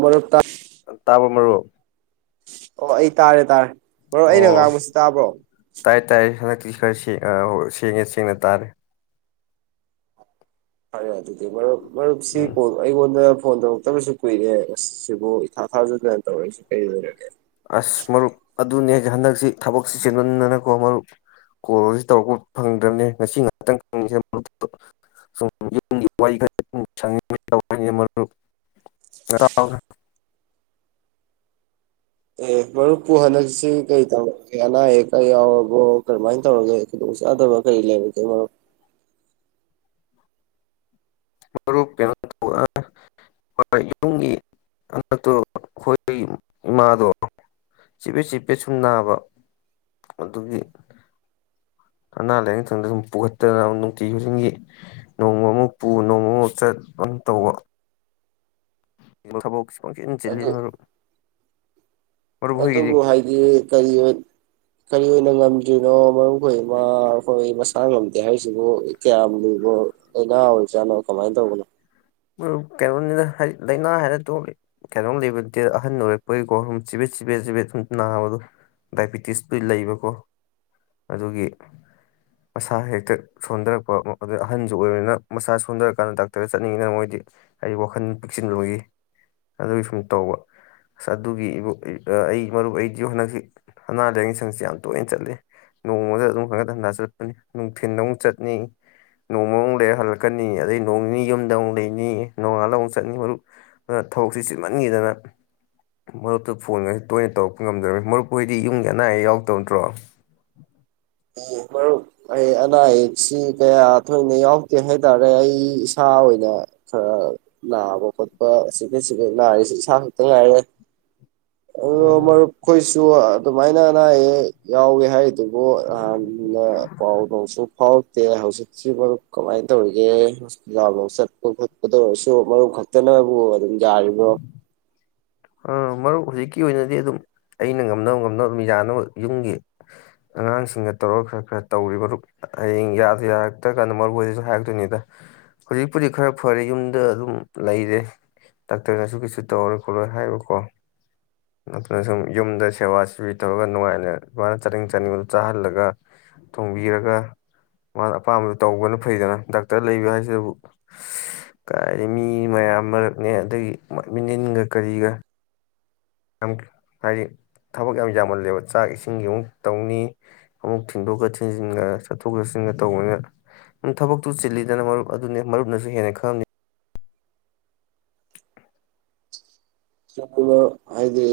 ꯃꯔꯛ ꯇ ꯇꯥꯕ ꯃꯔꯨꯞ ꯑꯣ ꯑꯩ ꯇꯥꯔꯦ ꯇꯥꯔꯦ ꯃꯔꯨ ꯑꯩꯅ ꯑꯣ ꯉꯥꯡꯕꯁꯤ ꯇꯥꯕ꯭ꯔꯣ ꯇꯥꯏ ꯇꯥꯏ ꯍꯟꯗꯛꯇꯤ ꯈꯔ ꯁꯦꯡ ꯑ ꯑꯣ ꯁꯦꯡꯉꯦ ꯁꯦꯡꯅ ꯇꯥꯔꯦ ꯐꯔꯦ ꯑꯗꯨꯗꯤ ꯃꯔꯨꯞ ꯃꯔꯨꯞꯁꯤ ꯎꯝ ꯀꯣ ꯑꯩꯉꯣꯟꯗ ꯐꯣꯟ ꯇꯧꯔꯛ ꯇꯕꯁꯨ ꯀꯨꯏꯔꯦ ꯑꯁ ꯁꯤꯕꯨ ꯏꯊꯥ ꯊꯥꯖꯗꯅ ꯇꯧꯔꯛꯏꯁꯦ ꯀꯩ ꯂꯩꯔꯒꯦ ꯑꯁ ꯃꯔꯨꯞ ꯑꯗꯨꯅꯦ ꯍꯟꯗꯛꯁꯤ ꯊꯕꯛꯁꯤ ꯆꯤꯟꯃꯟꯕꯅꯀꯣ ꯃꯔꯨꯞ ꯀꯣꯜꯁꯤ ꯇꯧꯔꯛꯄ ꯐꯪꯗ꯭ꯔꯕꯅꯦ ꯉꯁꯤ ꯉꯥꯛꯇꯪꯪ [unintelligible] [unintelligible] ꯑꯦ ꯃꯔꯨꯞꯄꯨ ꯍꯟꯗꯛꯁꯤ ꯀꯩ ꯇꯧꯔꯒꯦ ꯑꯅꯥ ꯑꯌꯦꯛꯀ ꯌꯥꯎꯔꯕꯣ ꯀꯔꯝꯍꯥꯏꯅ ꯇꯧꯔꯒꯦ ꯈꯨꯗ‌ꯣꯡ ꯆꯥꯗꯕ ꯀꯩ ꯂꯩꯔꯒꯦ ꯃꯔꯨꯞ ꯃꯔꯨꯞ ꯀꯩꯅꯣ ꯇꯧꯕ [unintelligible] ꯌꯨꯝꯒꯤ ꯍꯅꯠꯇꯣ ꯑꯈꯣꯏ ꯏꯃꯥꯗꯣ ꯆꯤꯞꯄꯦ ꯆꯤꯞꯄꯦ ꯁꯨꯝ ꯅꯥꯕ ꯑꯗꯨꯒꯤ ꯑꯅꯥ ꯂꯥꯏꯌꯦꯡꯊꯪꯗ ꯁꯨꯝ ꯄꯨꯈꯠꯇꯅ ꯅꯨꯡꯇꯤ ꯈꯨꯗꯤꯡꯒꯤ ꯅꯣꯡꯃꯃꯨꯛ ꯄꯨ ꯅꯣꯡꯃꯃꯨꯛ ꯆꯠ ꯇꯧꯕ ꯊꯕꯛ ꯄꯪ ꯆꯤꯟ ꯑꯗꯨ ꯆꯤꯜꯂ‌ꯦꯅ‌ꯦ ꯃꯔꯨꯞ ꯃꯔꯨꯞ ꯍꯣꯏꯒꯤꯗꯤ ꯑꯗꯨꯕꯨ ꯍꯥꯏꯗꯤ ꯀꯔꯤ ꯑꯣꯏ ꯀꯔꯤ ꯑꯣꯏꯅ ꯉꯝꯗ꯭ꯔꯤꯅꯣ ꯃꯔꯨꯞ ꯈꯣꯏ ꯏꯃꯥ ꯈꯣꯏ ꯃꯁꯥ ꯉꯝꯗꯦ ꯍꯥꯏꯔꯤꯁꯤꯕꯨ ꯀꯌꯥꯝ ꯂꯨꯕ [unintelligible] ꯑꯣꯏ ꯆꯅꯣ ꯀꯃꯥꯏꯅ ꯇꯧꯕꯅꯣ ꯃꯔꯨꯞ ꯀꯩꯅꯣꯅꯤꯗ ꯂꯥꯏꯅꯥ ꯍꯥꯏꯔ ꯇꯣꯛꯈꯤ ꯀꯩꯅꯣꯝ ꯂꯩꯕ ꯅꯠꯇꯦ ꯑꯍꯟ ꯑꯣꯏꯔꯛꯄꯒꯤꯀꯣ ꯆꯤꯕꯦꯠ ꯆꯤꯄꯦꯠ ꯆꯤꯄꯦꯠ ꯑꯗꯨ ꯅꯥꯕꯗꯣ ꯗꯥꯏꯕꯤꯇꯤꯁꯇꯤ ꯂꯩꯕꯀꯣ ꯑꯗꯨꯒꯤ [inaudible] ꯃꯁꯥ ꯍꯦꯛꯇ ꯁꯣꯟꯊꯔꯛꯄ ꯑꯗꯨ ꯑꯍꯟꯁꯨ ꯑꯣꯏꯕꯅꯤꯅ ꯃꯁꯥ ꯁꯣꯟꯊꯔꯀꯥꯟꯗ ꯗꯥꯛꯇꯔꯗ ꯆꯠꯅꯤꯡꯉꯤꯅ ꯃꯣꯏ ꯍꯥꯏꯗꯤ ꯍꯥꯏꯗꯤ ꯋꯥꯈꯜ ꯄꯤꯛꯁꯤꯜꯂꯣꯏꯒꯤ ꯑꯗꯨꯒꯤ ꯁꯨꯝ ꯇꯧꯕ ꯑꯁ ꯑꯗꯨꯒꯤꯕꯨ ꯑꯩ ꯃꯔꯨꯞ ꯑꯩꯗꯤ ꯍꯟꯗꯛꯁꯤ ꯑꯅꯥ ꯂꯥꯏꯌꯦꯡ ꯁꯪꯁꯤ ꯌꯥꯝ ꯇꯣꯏꯅ ꯆꯠꯂꯤ ꯅꯣꯡꯃꯗ ꯑꯗꯨꯝ ꯈꯔꯒ ꯊꯟꯊ ꯆꯠꯄꯅꯤ ꯅꯨꯡꯊꯤꯟꯗ ꯑꯃꯨꯛ ꯆꯠꯅꯤ ꯅꯣꯡꯃ ꯑꯃꯨꯛ ꯂꯩꯔ ꯍꯜꯂꯛꯀꯅꯤ ꯑꯗꯩ ꯅꯣꯡ ꯅꯤ ꯌꯨꯝꯗ ꯂꯩꯅꯤ ꯅꯤ ꯅꯣꯡꯉꯥꯜꯂ ꯑꯃ ꯆꯠꯅꯤ ꯃꯔꯨꯞ ꯑꯗꯨꯅ ꯊꯕꯛꯁꯤ ꯆꯤꯟꯃꯟꯒꯤꯗꯅ ꯃꯔꯨꯞꯇꯨ ꯐꯣꯟꯒꯁꯤ ꯇꯣꯏꯅ ꯇꯧꯔꯛꯄ ꯉꯝꯗ꯭ꯔꯕꯅꯤ ꯃꯔꯨꯞꯑꯣꯏꯗꯤ ꯌꯨꯝꯒꯤ ꯑꯅꯥ ꯑꯌꯦꯛ ꯌꯥꯎꯇꯕ ꯅꯠꯇ꯭ꯔꯣ ꯑꯣ [unintelligible] ꯑꯩ ꯑꯅꯥ ꯑꯌꯦꯛꯁꯤ ꯀꯌꯥ ꯊꯣꯏꯅ ꯌꯥꯎꯗꯦ ꯍꯥꯏꯇꯥꯔꯦ ꯑꯩ ꯏꯁꯥ ꯑꯣꯏꯅ ꯈꯔ ꯅꯥꯕ ꯈꯣꯠꯄ ꯆꯤꯐꯦꯠ ꯆꯤꯐꯦꯠ ꯅꯥꯔꯤꯁꯤ ꯏꯁꯥ ꯈꯛꯇ ꯉꯥꯏꯔꯦ ꯑꯣ ꯎꯝ ꯃꯔꯨꯞ ꯑꯈꯣꯏꯁꯨ ꯑꯗꯨꯃꯥꯏꯅ ꯑꯅꯥ ꯑꯌꯦꯛ ꯌꯥꯎꯋꯦ ꯍꯥꯏꯔꯤꯗꯨꯕꯨ ꯅꯍꯥꯟꯅ ꯄꯥꯎ ꯅꯨꯡꯁꯨ ꯍꯥꯎꯇꯦ ꯍꯧꯖꯤꯛꯁꯤ ꯃꯔꯨꯞ ꯀꯃꯥꯏꯅ ꯇꯧꯔꯤꯒꯦ ꯂ ꯆꯠꯄ ꯈꯣꯠꯄꯗ ꯑꯣꯏꯔꯁꯨ ꯃꯔꯨꯞ ꯈꯛꯇꯅꯕꯨ ꯑꯗꯨꯝ ꯌꯥꯔꯤꯕ꯭ꯔꯣ ꯑꯥ ꯃꯔꯨꯞ ꯍꯧꯖꯤꯛꯀꯤ ꯑꯣꯏꯅꯗꯤ ꯑꯗꯨꯝ ꯑꯩꯅ ꯉꯝꯅꯕ ꯉꯝꯅꯕ ꯑꯗꯨꯝ ꯌꯥꯅꯕ ꯌꯨꯝꯒꯤ ꯑꯉꯥꯡꯁꯤꯡꯅ ꯇꯧꯔꯒ ꯈꯔ ꯈꯔ ꯇꯧꯔꯤ ꯃꯔꯨꯞ ꯍꯌꯦꯡ ꯌꯥꯗ ꯌꯥꯔꯛꯇ꯭ꯔ ꯀꯥꯟꯗ ꯃꯔꯨꯞ ꯑꯣꯏꯗꯁꯨ ꯍꯥꯏꯔꯛꯇꯣꯏꯅꯤꯗ ꯍꯧꯖꯤꯛꯄꯨꯗꯤ ꯈꯔ ꯐꯔꯦ ꯌꯨꯝꯗ ꯑꯗꯨꯝ ꯂꯩꯔꯦ ꯗꯥꯛꯇꯔꯅꯁꯨ ꯀꯩꯁꯨ ꯇꯧꯔꯔꯣꯢ ꯈꯣꯠꯂꯔꯣꯢ ꯍꯥꯏꯌꯦꯕꯀꯣ [inaudible] ꯑꯗꯨꯠꯇꯅ ꯁꯨꯝ ꯌꯨꯝꯗ ꯁꯦꯕꯥ ꯁꯦꯕꯤ ꯇꯧꯔꯒ ꯅꯨꯡꯉꯥꯏꯅ ꯃꯥꯅ ꯆꯥꯅꯤꯡ ꯆꯥꯅꯤꯡꯕꯗꯨ ꯆꯥꯍꯜꯂꯒ ꯊꯣꯡꯕꯤꯔꯒ ꯃꯥꯅ ꯑꯄꯥꯝꯕꯗꯨ ꯇꯧꯕꯅ ꯐꯩꯗꯅ ꯗꯥꯛꯇꯔ ꯂꯩꯕ ꯍꯥꯏꯁꯤꯗꯕꯨ ꯀꯥꯏꯗꯩ ꯃꯤ ꯃꯌꯥꯝ ꯃꯔꯛꯅꯦ ꯑꯗꯒꯤ ꯃꯤꯅꯤꯜꯒ ꯀꯔꯤꯒ ꯌꯥꯝ ꯍꯥꯏꯗꯤ ꯊꯕꯛ ꯌꯥꯝ ꯌꯥꯝꯃꯜꯂꯦꯕ ꯆꯥꯛ ꯏꯁꯤꯡꯒꯤ ꯑꯃꯨꯛ ꯇꯧꯅꯤ ꯑꯃꯨꯛ ꯊꯤꯟꯗꯣꯛꯀ ꯊꯤꯟꯖꯤꯟꯒ ꯆꯠꯊꯣꯛ ꯆꯠꯁꯤꯟꯒ ꯇꯧꯕꯅꯤꯅ ꯊꯕꯛꯇꯨ ꯆꯤꯜꯂꯤꯗꯅ ꯃꯔꯨꯞ ꯑꯗꯨꯅꯤ ꯃꯔꯨꯞꯅꯁꯨ ꯍꯦꯟꯅ ꯈꯪꯉꯝꯅꯤ ꯆ ꯍꯥꯏꯗꯤ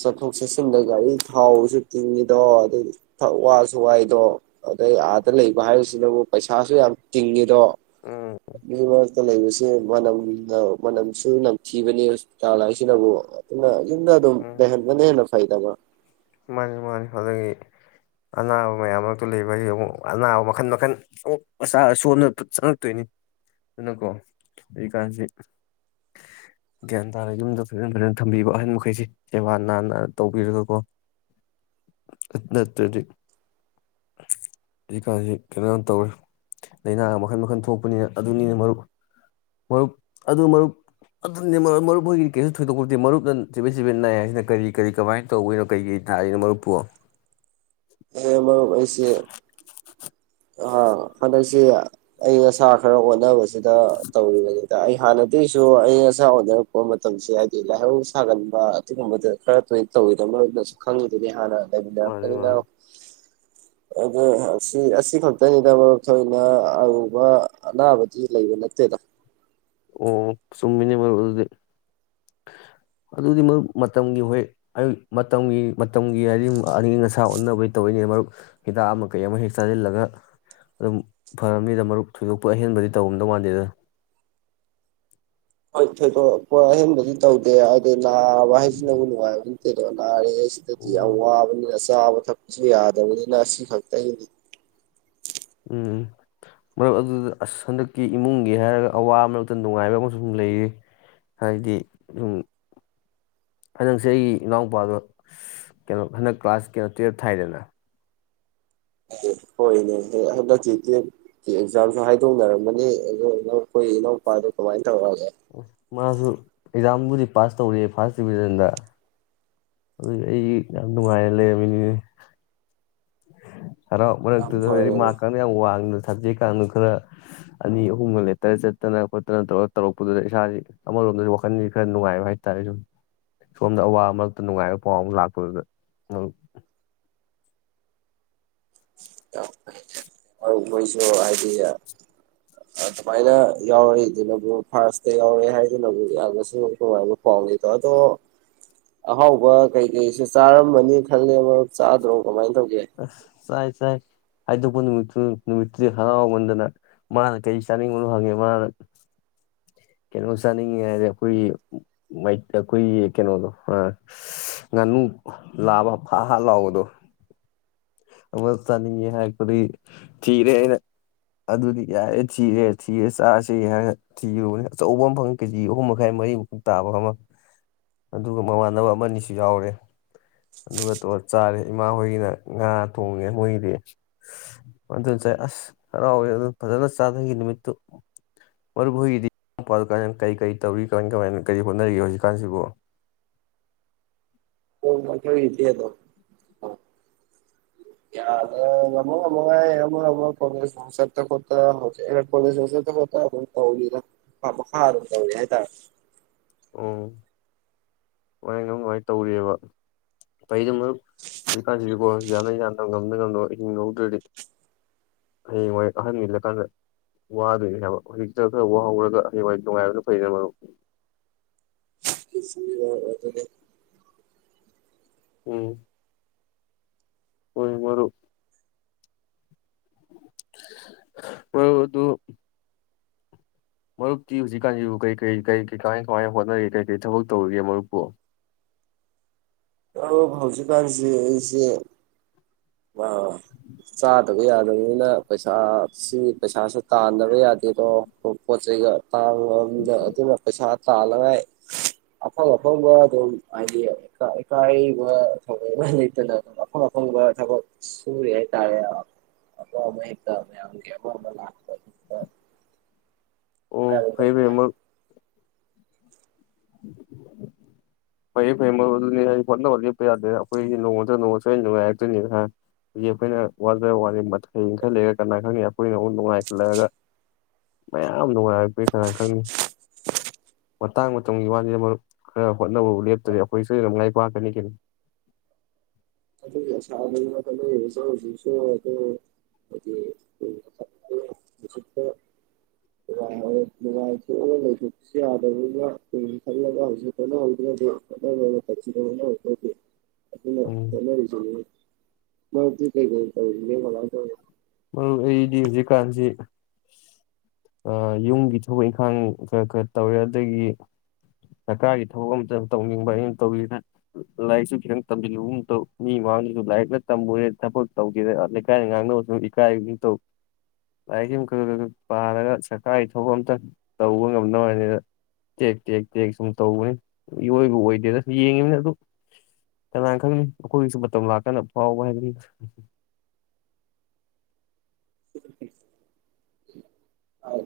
ꯆꯠꯊꯣꯛ ꯆꯠꯁꯤꯟꯗ ꯒꯥꯔꯤ ꯊꯥꯎꯁꯨ ꯇꯤꯡꯉꯤꯗꯣ ꯑꯗꯨꯗꯤ ꯊꯛ ꯋꯥꯁꯨ ꯋꯥꯏꯗꯣ ꯑꯗꯩ ꯑꯥꯗ ꯂꯩꯕ ꯍꯥꯏꯔꯤꯁꯤꯅꯕꯨ ꯄꯩꯁꯥꯁꯨ ꯌꯥꯝ ꯇꯤꯡꯉꯤꯗꯣ ꯎꯝ ꯑꯗꯨꯅ ꯂꯩꯕꯁꯦ ꯃꯅꯝꯅ ꯃꯅꯝꯁꯨ ꯅꯝꯊꯤꯕꯅꯤ ꯍꯣꯁꯄꯤꯇꯥꯜ ꯍꯥꯢꯁꯤꯅꯕꯨ ꯑꯗꯨ ꯌꯨꯝꯗ ꯑꯗꯨꯝ ꯎꯝ ꯂꯩꯍꯟꯕꯅ ꯍꯦꯟꯅ ꯐꯩꯗ ꯃꯥꯅꯤ ꯃꯥꯅꯤ ꯑꯗꯨꯗꯒꯤ ꯑꯅꯥꯕ ꯃꯌꯥꯝ ꯃꯔꯛꯇ ꯂꯩꯕ ꯍꯥꯢꯁꯤ ꯑꯅꯥꯕ ꯃꯈꯟ ꯃꯈꯟ ꯑꯣ ꯃꯆꯥ ꯁꯣꯟꯕꯅ ꯆꯪꯉꯛꯇꯣꯏꯅꯤ ꯑꯗꯨꯅꯀꯣ ꯍꯧꯖꯤꯀꯥꯟꯁꯤ ꯒ꯭ꯌꯥꯟ ꯇꯥꯅ ꯌꯨꯝꯗ ꯐꯖꯅ ꯐꯖꯅ ꯊꯝꯕꯤꯕ ꯑꯍꯟ ꯃꯈꯩꯁꯤ ꯁꯦꯕꯥ ꯅꯥꯟꯅ ꯇꯧꯕꯤꯔꯒꯀꯣ ꯅꯠꯇꯗꯤ ꯍꯧꯖꯤꯀꯥꯟꯁꯤ ꯀꯩꯅꯣ ꯇꯧꯏ ꯂꯥꯏꯅꯥꯒ ꯃꯈꯜ ꯃꯈꯜ ꯊꯣꯛꯄꯅꯤꯅ ꯑꯗꯨꯅꯤꯅꯦ ꯃꯔꯨꯞ ꯃꯔꯨꯞ ꯑꯗꯨ ꯃꯔꯨꯞ ꯑꯗꯨꯅꯤ ꯃꯔꯨꯞ ꯍꯣꯏꯒꯤ ꯀꯩꯁꯨ ꯊꯣꯏꯗꯣꯛꯄꯗꯤ ꯃꯔꯨꯞꯅ ꯆꯤꯕꯦꯠ ꯆꯤꯕꯦꯠ ꯅꯥꯏ ꯍꯥꯏꯁꯤꯅ ꯀꯔꯤ ꯀꯔꯤ ꯀꯃꯥꯏꯅ ꯇꯧꯕꯩꯅꯣ ꯀꯩ [unintelligible] ꯃꯔꯨꯞꯄꯨ ꯑꯦ ꯃꯔꯨꯞ ꯑꯩꯁꯦ ꯑꯥ ꯍꯟꯗꯛꯁꯦ ꯑꯌꯪ ꯑꯁꯥ ꯈꯔ ꯑꯣꯟꯅꯕꯁꯤꯗ ꯇꯧꯔꯤꯕꯅꯤꯗ ꯑꯩ ꯍꯥꯟꯅꯗꯒꯤꯁꯨ ꯑꯌꯪ ꯑꯁꯥ ꯑꯣꯟꯅ ꯄ ꯃꯇꯝꯁꯦ ꯍꯥꯏꯗꯤ ꯂꯥꯏꯍꯧ ꯁꯥꯒꯟꯕ ꯑꯗꯨꯒꯨꯝꯕꯗ ꯈꯔ ꯊꯣꯏꯅ ꯇꯧꯋꯤꯗꯅ ꯃꯔꯨꯞꯅꯁꯨ ꯈꯪꯉꯤꯗꯨꯅꯤ ꯍꯥꯟꯅ ꯃꯥꯅꯦ ꯃꯥꯅꯦ [unintelligible] ꯑ ꯑꯁꯤ ꯑꯁꯤ ꯈꯛꯇꯅꯤꯗ ꯃꯔꯨꯞ ꯊꯣꯏꯅ ꯑꯔꯨꯕ ꯑꯅꯥꯕꯗꯤ ꯂꯩꯕ ꯅꯠꯇꯦꯗ ꯑꯣ ꯆꯨꯝꯃꯤꯅꯦ ꯃꯔꯨꯞ ꯑꯗꯨꯗꯤ [inaudible] ꯑꯗꯨꯗꯤ ꯃꯔꯨꯞ ꯃꯇꯝꯒꯤ ꯍꯣꯏ ꯑꯌꯨꯛ ꯃꯇꯝꯒꯤ ꯃꯇꯝꯒꯤ ꯍꯥꯏꯗꯤ ꯑꯏꯪ ꯑꯁꯥ ꯎꯟꯅꯕꯩ ꯇꯧꯔꯛꯏꯅꯤ ꯃꯔꯨꯞ ꯍꯤꯗꯥꯛ ꯑꯃ ꯀꯩ ꯑꯃ ꯍꯦꯛ ꯆꯥꯁꯤꯜꯂꯒ ꯑꯗꯨꯝ ꯐꯔꯝꯅꯤꯗ ꯃꯔꯨꯞ ꯊꯣꯏꯗꯣꯛꯄ ꯑꯍꯦꯟꯕꯗꯤ ꯇꯧꯔꯝꯗꯧ ꯃꯥꯟꯗꯦꯗꯅ ꯍꯣꯏ ꯊꯣꯏꯗꯣꯛꯣꯏ ꯑꯍꯦꯟꯕꯗꯤ ꯇꯧꯗꯦ ꯍꯥꯏꯗꯤ ꯅꯥꯕ ꯍꯥꯏꯁꯤꯅꯕꯨ ꯅꯨꯡꯉꯥꯏꯕꯗꯤ ꯊꯣꯏꯗꯣꯛ ꯅꯥꯔꯦ ꯁꯤꯗꯗꯤ ꯌꯥꯝ ꯎꯝ ꯋꯥꯕꯅꯤꯅ ꯆꯥꯕ ꯊꯛꯄꯁꯨ ꯌꯥꯗꯕꯅꯤꯅ ꯑꯁꯤꯈꯛꯇꯒꯤꯅꯤ꯫ ꯎꯝ꯫ ꯃꯔꯨꯞ ꯑꯗꯨꯗ ꯑꯁ ꯍꯟꯗꯛꯀꯤ ꯏꯃꯨꯡꯒꯤ ꯍꯥꯏꯔꯒ ꯑꯋꯥ ꯃꯔꯛꯇ ꯅꯨꯡꯉꯥꯏꯕ ꯑꯃꯁꯨ ꯁꯨꯝ ꯂꯩꯌꯦ꯫ ꯍꯥꯏꯗꯤ ꯑꯗꯨꯨꯝ꯫ ꯍꯟꯗꯛꯁꯦ ꯑꯩꯒꯤ ꯏꯅꯥꯎꯅꯄꯥꯗꯣ ꯀꯩꯅꯣ ꯍꯟꯗꯛ ꯀ꯭ꯂꯥꯁ ꯀꯩꯅꯣ ꯇꯨꯌꯦꯞ ꯊꯥꯏꯗꯅ꯫ [unintelligible] ꯍꯣꯏꯅꯦ ꯑꯗꯨ ꯍꯟꯗꯇꯤ ꯇꯨꯌꯦꯞ ꯀꯤ ꯑꯦꯛꯖꯥꯝꯁꯨ ꯍꯥꯏꯗꯣꯛꯅꯔꯝꯃꯅꯤ ꯑꯗꯣ ꯏꯅꯧ ꯑꯩꯈꯣꯏ ꯏꯅꯥꯎꯄꯥꯗꯣ ꯀꯃꯥꯏꯅ ꯇꯧꯔꯛꯑꯒꯦ꯫ ꯃꯥꯖꯨ ꯑꯦꯛꯖꯥꯝꯕꯨꯗꯤ ꯄꯥꯁ ꯇꯧꯔꯛꯑꯦ ꯐꯥꯔꯁ ꯗꯤꯕꯤꯖꯟꯗ꯫ ꯑꯗꯨ ꯑꯩ ꯌꯥꯝ ꯅꯨꯡꯉꯥꯏꯔ ꯂꯩꯔꯝꯃꯤꯅꯤꯅꯦ꯫ ꯍꯔꯥꯎ ꯌꯥꯝ ꯃꯔꯛꯇꯨꯗ ꯍꯧꯗꯤ ꯐꯔꯕꯅꯤ ꯃꯥꯔꯛꯀꯅ ꯌꯥꯝ ꯋꯥꯡꯅ ꯁꯞꯖꯦꯛꯀꯥꯅꯨ ꯈꯔ ꯑꯅꯤ ꯑꯍꯨꯝꯒ ꯂꯦꯇꯔ ꯆꯠꯇꯅ ꯈꯣꯠꯇꯅ ꯇꯧꯔꯒ ꯇꯧꯔꯛꯄꯗꯨꯗ ꯏꯁꯥꯖꯤ ꯑꯃꯔꯣꯝꯗꯗꯤ ꯋꯥꯈꯜꯖꯤ ꯈꯔ ꯅꯨꯡꯉꯥꯏꯕ ꯍꯥꯏꯇꯥꯔꯦ ꯁꯨꯝ ꯁꯣꯝꯗ ꯑꯋꯥꯕꯃꯛ ꯇ ꯅꯨꯡꯉꯥꯏꯕ ꯄꯥꯎ ꯑꯃ ꯂꯥꯛꯄꯗꯨꯗ꯫ [unintelligible] ꯑꯧ ꯅꯣꯏꯖꯨ ꯍꯥꯏꯗꯤ ꯑꯗꯨꯃꯥꯏꯅ ꯌꯥꯎꯔꯛꯏꯗꯨꯅꯕꯨ ꯐꯥꯔꯁꯇ ꯌꯥꯎꯔꯛꯑꯦ ꯍꯥꯏꯗꯨꯅꯕꯨ ꯌꯥꯝꯅꯁꯨꯉꯥꯏꯕꯨ꯫ ꯄꯥꯎꯂꯤ ꯇꯥꯇꯣ꯫ ꯑꯍꯥꯎꯕ ꯀꯩꯀꯩꯁꯦ ꯆꯥꯔꯝꯃꯅꯤ ꯈꯜꯂꯦꯕ ꯆꯥꯗ꯭ꯔꯣ ꯀꯃꯥꯏꯅ ꯇꯧꯒꯦ꯫ ꯑꯁ ꯆꯥꯏ ꯆꯥꯏ ꯍꯥꯏꯗꯣꯛꯄ ꯅꯨꯃꯤꯠꯇꯨ ꯅꯨꯃꯤꯠꯇꯨꯗꯤ ꯍꯔꯥꯎꯃꯟꯗꯅ꯫ ꯃꯥꯅ ꯀꯩ ꯆꯥꯅꯤꯡꯕꯅꯣ ꯍꯪꯉꯦ ꯃꯥꯅ ꯀꯩꯅꯣ ꯆꯥꯅꯤꯡꯉꯤ ꯍꯥꯏꯔꯦ ꯑꯩꯈꯣꯏꯒꯤ ꯃꯩ ꯑꯩꯈꯣꯏꯒꯤ ꯀꯩꯅꯣꯗꯣ ꯑ ꯉꯥꯅꯨ ꯂꯥꯕ ꯐꯥ ꯍꯥ ꯍꯥ ꯂꯥꯎꯕꯗꯣ꯫ ꯑꯃ ꯆꯥꯅꯤꯡꯉꯤ ꯍꯥꯏꯔꯛꯄꯗꯒꯤ ꯊꯤꯔꯦ ꯑꯩꯅ꯫ ꯑꯗꯨꯗꯤ ꯌꯥꯔꯦ ꯊꯤꯔꯦ ꯊꯤꯔ ꯆꯥꯔꯁꯤ ꯍꯥꯏꯔ ꯊꯤꯔꯨꯕꯅꯦ ꯑꯆꯧꯕ ꯑꯃ ꯐꯪꯉꯤ ꯀꯦꯖꯤ ꯑꯍꯨꯝ ꯃꯈꯥꯏ ꯃꯔꯤꯃꯨꯛ ꯇꯥꯕ ꯑꯃ ꯑꯗꯨꯒ ꯃꯃꯥꯟꯅꯕ ꯑꯃꯅꯤꯁꯨ ꯌꯥꯎꯔꯦ꯫ ꯑꯗꯨꯒ ꯇꯧꯔ ꯆꯥꯔꯦ ꯏꯃꯥ ꯍꯣꯏꯒꯤꯅ ꯉꯥ ꯊꯣꯡꯉꯦ ꯃꯣꯏꯒꯤꯗꯤ꯫ [unintelligible] ꯆꯥꯏ ꯑꯁ ꯍꯔꯥꯎꯋꯦ ꯑꯗꯨ ꯐꯖꯅ ꯆꯥꯊꯈꯤ ꯅꯨꯃꯤꯠꯇꯨ꯫ ꯃꯔꯨꯞ ꯍꯣꯏꯒꯤꯗꯤ [unintelligible] ꯀꯩꯀꯩ ꯇꯧꯔꯤ ꯀꯃꯥꯏ ꯀꯃꯥꯏꯅ ꯀꯔꯤ ꯍꯣꯠꯅꯔꯤꯒꯦ ꯍꯧꯖꯤꯛꯀꯥꯟꯖꯤꯕꯣ꯫ [unintelligible] [unintelligible] ꯆꯠꯇꯅ ꯈꯣꯠꯇꯅ [unintelligible] ꯃꯥ ꯃꯈꯥ ꯑꯗꯨꯝ ꯇꯧꯔꯤ ꯍꯥꯏ ꯇꯥꯔꯦ꯫ ꯑꯣ ꯃꯥꯏꯅ ꯑꯗꯨꯃꯥꯏꯅ ꯇꯧꯔꯤꯑꯕ꯫ ꯐꯩꯗ ꯃꯔꯨꯞ ꯍꯧꯖꯤꯛꯀꯥꯟꯖꯤꯗꯤꯀꯣ ꯌꯥꯅ ꯌꯥꯅꯕ ꯉꯝꯅ ꯉꯝꯅꯕ ꯍꯤꯡ ꯍꯧꯗ꯭ꯔꯗꯤ ꯍꯌꯦꯡ ꯋꯥꯏ ꯑꯍꯟ ꯃꯤꯜꯂꯀꯥꯟꯗ ꯋꯥꯗꯣꯏꯅꯦ ꯍꯥꯏꯕ ꯍꯧꯖꯤꯛꯇ ꯈꯔ ꯋꯥ ꯍꯧꯔꯒ ꯍꯌꯦꯡ ꯋꯥꯏ ꯅꯨꯡꯉꯥꯏꯕꯗꯣ ꯐꯩꯗꯅ ꯃꯔꯨꯞ꯫ [unintelligible] ꯑꯣꯏꯕꯒꯤ ꯎꯝ꯫ ꯍꯣꯏ ꯃꯔꯨꯞ꯫ ꯃꯔꯨꯞ ꯑꯗꯨ ꯃꯔꯨꯞꯇꯤ ꯍꯧꯖꯤꯛꯀꯥꯟꯖꯤꯕꯨ ꯀꯔꯤ ꯀꯔꯤ ꯀꯔꯤ ꯀꯩ ꯀꯃꯥꯏ ꯀꯃꯥꯏꯅ ꯍꯣꯠꯅꯔꯤ ꯀꯩ ꯀꯩ ꯊꯕꯛ ꯇꯧꯔꯤꯒꯦ ꯃꯔꯨꯞꯄꯣ꯫ ꯑꯧ ꯍꯧꯖꯤꯛ ꯀꯥꯟꯖꯦ ꯑꯩꯖꯦ ꯑ ꯆꯥꯗꯕ ꯌꯥꯗꯕꯅꯤꯅ ꯄꯩꯁꯥ ꯁꯤ ꯄꯩꯁꯥꯁꯦ ꯇꯥꯟꯗꯕ ꯌꯥꯗꯦꯗꯣ ꯄꯣꯠ ꯆꯩꯩꯒ [unintelligible] ꯑꯗꯨꯅ ꯄꯩꯁ ꯇꯜꯂꯥ ꯉꯥꯏ ꯑꯐꯪ ꯑꯐꯪꯕ ꯑꯗꯨꯝ ꯍꯥꯏꯗꯤ [unintelligible] ꯏꯀꯥꯏꯕ ꯍꯪꯒꯣꯏꯕ ꯂꯩꯇꯅ ꯑꯐꯪ ꯑꯐꯪꯕ ꯊꯕꯛ ꯁꯨꯔꯤ ꯍꯥꯏꯇꯥꯔꯦ꯫ ꯑꯃ ꯑꯃ ꯍꯦꯛꯇ ꯃꯌꯥꯝꯒꯤ ꯑꯃ ꯑꯃ ꯂꯥꯛꯄ [unintelligible] ꯑꯣ ꯏꯀꯥꯏꯕ ꯐꯩ ꯂꯩꯇꯦ꯫ ꯐꯩ ꯃꯔꯨꯞ [unintelligible] ꯐꯩꯌꯦ ꯐꯩꯌꯦ ꯑꯗꯨꯗꯤ ꯃꯔꯨꯞ ꯍꯣꯠꯅꯕ ꯂꯦꯞꯄ ꯌꯥꯗꯦ ꯑꯩꯈꯣꯏꯒꯤ ꯅꯣꯡꯃ ꯅꯠꯇꯔꯒ ꯅꯣꯡꯃ ꯁꯣꯏꯗꯅ ꯅꯨꯡꯉꯥꯏꯔꯛꯇꯣꯏꯅꯤꯗꯅ ꯍꯧꯖꯤꯛ ꯑꯩꯈꯣꯏꯅ ꯋꯥꯖꯥꯕ ꯋꯥꯅꯤ ꯃꯊꯪ ꯈꯔ ꯂꯩꯔꯒꯥ ꯀꯅꯥ ꯈꯪꯅꯤ ꯑꯩꯈꯣꯏꯅ ꯑꯃꯨꯛ ꯅꯨꯡꯉꯥꯏꯈꯠꯂꯒꯥ ꯃꯌꯥꯝ ꯅꯨꯉꯥꯔꯛꯄꯔꯥ ꯀꯅꯥ ꯈꯪꯅꯤ ꯃꯇꯥꯡ ꯃꯇꯝꯒꯤ ꯋꯥꯅꯤꯗꯥ ꯃꯔꯨꯞ ꯈꯔ ꯍꯣꯠꯅꯕꯕꯨ ꯂꯦꯞꯇ꯭ꯔꯗꯤ ꯑꯩꯈꯣꯏ ꯁꯣꯏꯗꯅ ꯃꯥꯏ ꯄꯥꯛꯀꯅꯤ ꯀꯩꯅꯣ ꯑꯗꯨꯒꯤ ꯑꯁꯥꯗꯥꯅꯤ ꯍꯣꯠꯅꯔꯤꯖꯤꯁꯨ ꯍꯧꯖꯤꯛꯁꯨ ꯑꯗꯣ [inaudible] ꯅꯨꯡꯉꯥꯏ ꯅꯨꯡꯉꯥꯏꯊꯣꯛꯑꯒꯥ ꯂꯩꯊꯣꯛꯄꯁꯨ ꯌꯥꯗꯕꯅꯤꯅ ꯇꯨꯡꯒꯤ ꯈꯜꯂꯒꯥ ꯍꯧꯖꯤꯛ ꯍꯣꯠꯅ ꯍꯧꯗ꯭ꯔꯥꯗꯤ [inaudible] ꯑꯗꯨꯅ ꯎꯝ ꯍꯣꯠꯅꯔꯤꯖꯤꯅꯤꯅꯦ ꯃꯔꯨꯞꯇꯤ ꯀꯩ ꯀꯩ ꯇꯧꯔꯤꯒꯦ ꯀꯃꯥꯏ ꯇꯧꯔꯤ ꯃꯔꯨꯞ ꯑꯩꯗꯤ ꯍꯧꯖꯤꯛꯀꯥꯟꯁꯤ ꯌꯨꯝꯒꯤ ꯊꯕꯛ ꯏꯪꯈꯥꯡ ꯈꯔ ꯈꯔ ꯇꯧꯔꯤ ꯑꯗꯥꯒꯤ ꯁꯔꯀꯥꯔꯒꯤ ꯊꯕꯛ ꯑꯝꯇꯥ ꯇꯧꯅꯤꯡꯕ ꯑꯩꯅ ꯇꯧꯔꯤꯖꯤꯅ ꯂꯥꯏꯔꯤꯛꯁꯨ ꯈꯤꯇꯪ ꯇꯝꯁꯤꯜꯂꯨꯒꯨꯝ ꯇꯧ ꯃꯤ ꯃꯃꯥꯡꯗꯁꯨ ꯂꯥꯏꯔꯤꯛꯅ ꯇꯝꯃꯨꯔꯦ ꯊꯕꯛ ꯇꯧꯒꯦꯗꯤ ꯑꯥ ꯂꯩꯀꯥꯏꯅ ꯉꯥꯡꯅꯕꯗꯣ ꯏꯀꯥꯏꯒꯤ ꯇꯧ ꯂꯥꯏꯔꯤꯛꯁꯤ ꯑꯃꯨꯛ ꯈꯔ ꯈꯔ ꯄꯔꯒꯥ ꯁꯔꯀꯥꯔꯒꯤ ꯊꯕꯛ ꯑꯃꯝꯇꯪ ꯇꯧꯕ ꯉꯝꯅꯕ ꯍꯥꯏꯅꯤꯗ ꯇꯦꯛ ꯇꯦꯛ ꯇꯦꯛ ꯁꯨꯝ ꯇꯧꯕꯅꯤ ꯏꯋꯣꯏꯕꯨ ꯑꯣꯏꯗꯦꯗꯥ ꯁꯨꯝ ꯌꯦꯡꯉꯤꯕꯅꯤ ꯑꯗꯨ ꯀꯅꯥꯅ ꯈꯪꯅꯤ ꯑꯩꯈꯣꯏꯒꯤꯁꯨ ꯃꯇꯝ ꯂꯥꯛꯑꯒꯥ ꯐꯥꯎꯕ ꯍꯥꯏꯗꯨꯅꯤ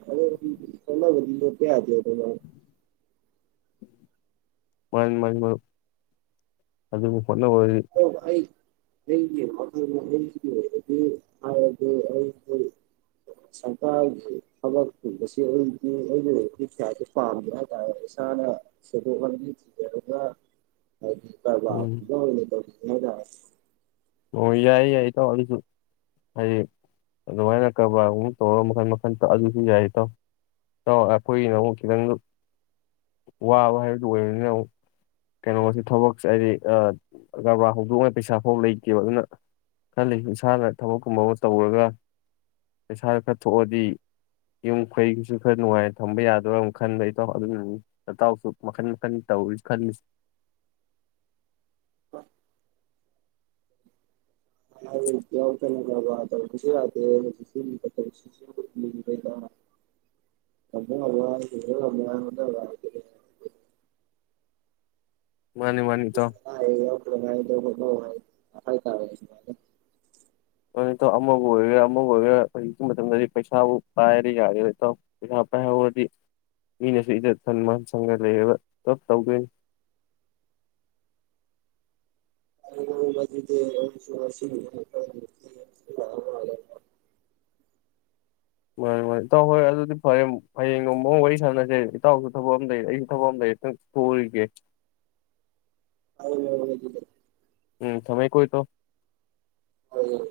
[unintelligible] [inaudible] ꯂꯣꯠꯄꯥ ꯌꯥꯗꯦꯕ ꯃꯅꯤ ꯃꯅꯤ ꯃꯔꯨꯞ ꯑꯗꯨꯕꯨ ꯍꯣꯠꯅꯕ ꯑꯩ [inaudible] ꯑꯣꯏꯔꯥꯗꯤ ꯍꯥꯏꯔꯗꯤ ꯁꯔꯀꯥꯔꯒꯤ ꯊꯕꯛ ꯀꯨꯝꯕꯁꯤ ꯑꯩꯗꯤ ꯑꯩꯒꯤ ꯑꯣꯏꯅꯗꯤ ꯀꯌꯥꯗꯤ ꯄꯥꯝꯗꯦ ꯍꯥꯏꯇꯥꯔꯦ ꯏꯁꯥꯅ ꯁꯦꯟꯊꯣꯛ ꯂꯝꯕꯤ ꯊꯤꯖꯔꯒꯥ ꯍꯥꯏꯗꯤ ꯀꯥꯔꯕꯥꯔ ꯎꯝ ꯒꯨꯝꯕ ꯑꯣꯏꯅ ꯑꯣ ꯌꯥꯏꯌꯦ ꯌꯥꯏꯌꯦ ꯏꯇꯥꯎ ꯑꯗꯨꯁꯨ ꯍꯥꯏꯗꯤ ꯑꯗꯨꯃꯥꯏꯅ ꯀꯔꯕꯥꯔꯒꯨꯝꯕ ꯇꯧꯔꯒꯥ ꯃꯈꯟ ꯃꯈꯟ ꯑꯗꯨꯁꯨ ꯌꯥꯏ ꯏꯇꯥꯎ ꯏꯇꯥꯎ ꯑꯩꯈꯣꯏꯒꯤꯅ ꯑꯃꯨꯛ ꯈꯤꯇꯪ ꯋꯥꯕ ꯍꯥꯏꯕꯗꯨ ꯑꯣꯏꯕꯅꯤꯅ ꯑꯃꯨꯛ ꯀꯩꯅꯣꯁꯤ ꯊꯕꯛꯁꯦ ꯍꯥꯏꯗꯤ ꯑꯥ ꯀꯔꯕꯥꯔ ꯍꯧꯗꯣꯛꯅꯕ ꯄꯩꯁꯥ ꯐꯥꯎꯕ ꯂꯩꯇꯦꯕ ꯑꯗꯨꯅ ꯈꯜꯂꯤꯅꯤ ꯏꯁꯥꯅ ꯊꯕꯛꯀꯨꯝꯕꯃꯥ ꯇꯧꯔꯒꯥ ꯄꯩꯁꯥꯒꯥ ꯈꯔ ꯊꯣꯛꯑꯗꯤ ꯌꯨꯝ ꯀꯩꯒꯤꯁꯨ ꯈꯔ ꯅꯨꯡꯉꯥꯏ ꯊꯝꯕ ꯌꯥꯗꯣꯏꯔꯥ ꯑꯃꯨꯛ ꯈꯟꯕ ꯏꯇꯥꯎ ꯑꯗꯨꯅꯥꯅꯤ ꯅꯇꯥꯎꯁꯨ ꯃꯈꯟ ꯃꯈꯟ ꯇꯧꯏꯒꯦ ꯈꯜꯂꯤ ꯀꯥꯔꯕꯥꯔ ꯇꯧꯕꯁꯨ ꯌꯥꯗꯦ [inaudible] [inaudible] ꯃꯥꯅꯤ ꯃꯥꯅꯤ ꯏꯇꯥꯎ [inaudible] ꯐꯥꯔꯦ ꯏꯇꯥꯎ ꯑꯃꯕꯨ ꯑꯣꯏꯒꯦꯔꯥ ꯑꯃꯕꯨ ꯑꯣꯏꯒꯦꯔꯥ ꯍꯧꯖꯤꯛꯀꯤ ꯃꯇꯝꯗꯥꯗꯤ ꯄꯩꯁꯥꯕꯨ ꯄꯥꯏꯔꯗꯤ ꯌꯥꯔꯦꯗ ꯏꯇꯣꯎ ꯄꯩꯁꯥ ꯄꯥꯏꯍꯧꯔꯗꯤ ꯃꯤꯅꯁꯨ ꯏꯖꯠ ꯁꯟ ꯃꯟ ꯁꯪꯒꯥ ꯂꯩꯔꯒꯥ ꯄꯨꯂꯞ ꯇꯧꯗꯣꯏꯅꯤ [inaudible] ꯃꯥꯅꯤ ꯃꯥꯅꯤ ꯏꯇꯥꯎ ꯍꯣꯏ ꯑꯗꯨꯗꯤ ꯐꯥꯔꯦ ꯑꯃꯨꯛ ꯍꯌꯦꯡ ꯅꯣꯡꯃꯥꯃꯨꯛ ꯋꯥꯔꯤ ꯁꯥꯟꯅꯁꯦ ꯏꯇꯥꯎꯁꯨ ꯊꯕꯛ ꯑꯃ ꯂꯩ ꯑꯩꯁꯨ ꯊꯕꯛ ꯑꯃ ꯂꯩ ꯈꯤꯇꯪ ꯊꯣꯛꯎꯨꯈꯤꯒꯦ [inaudible] ꯎꯝ ꯊꯥꯝꯃꯦꯀꯣ ꯏꯇꯥꯎ ꯍꯣꯏ ꯍꯣꯏ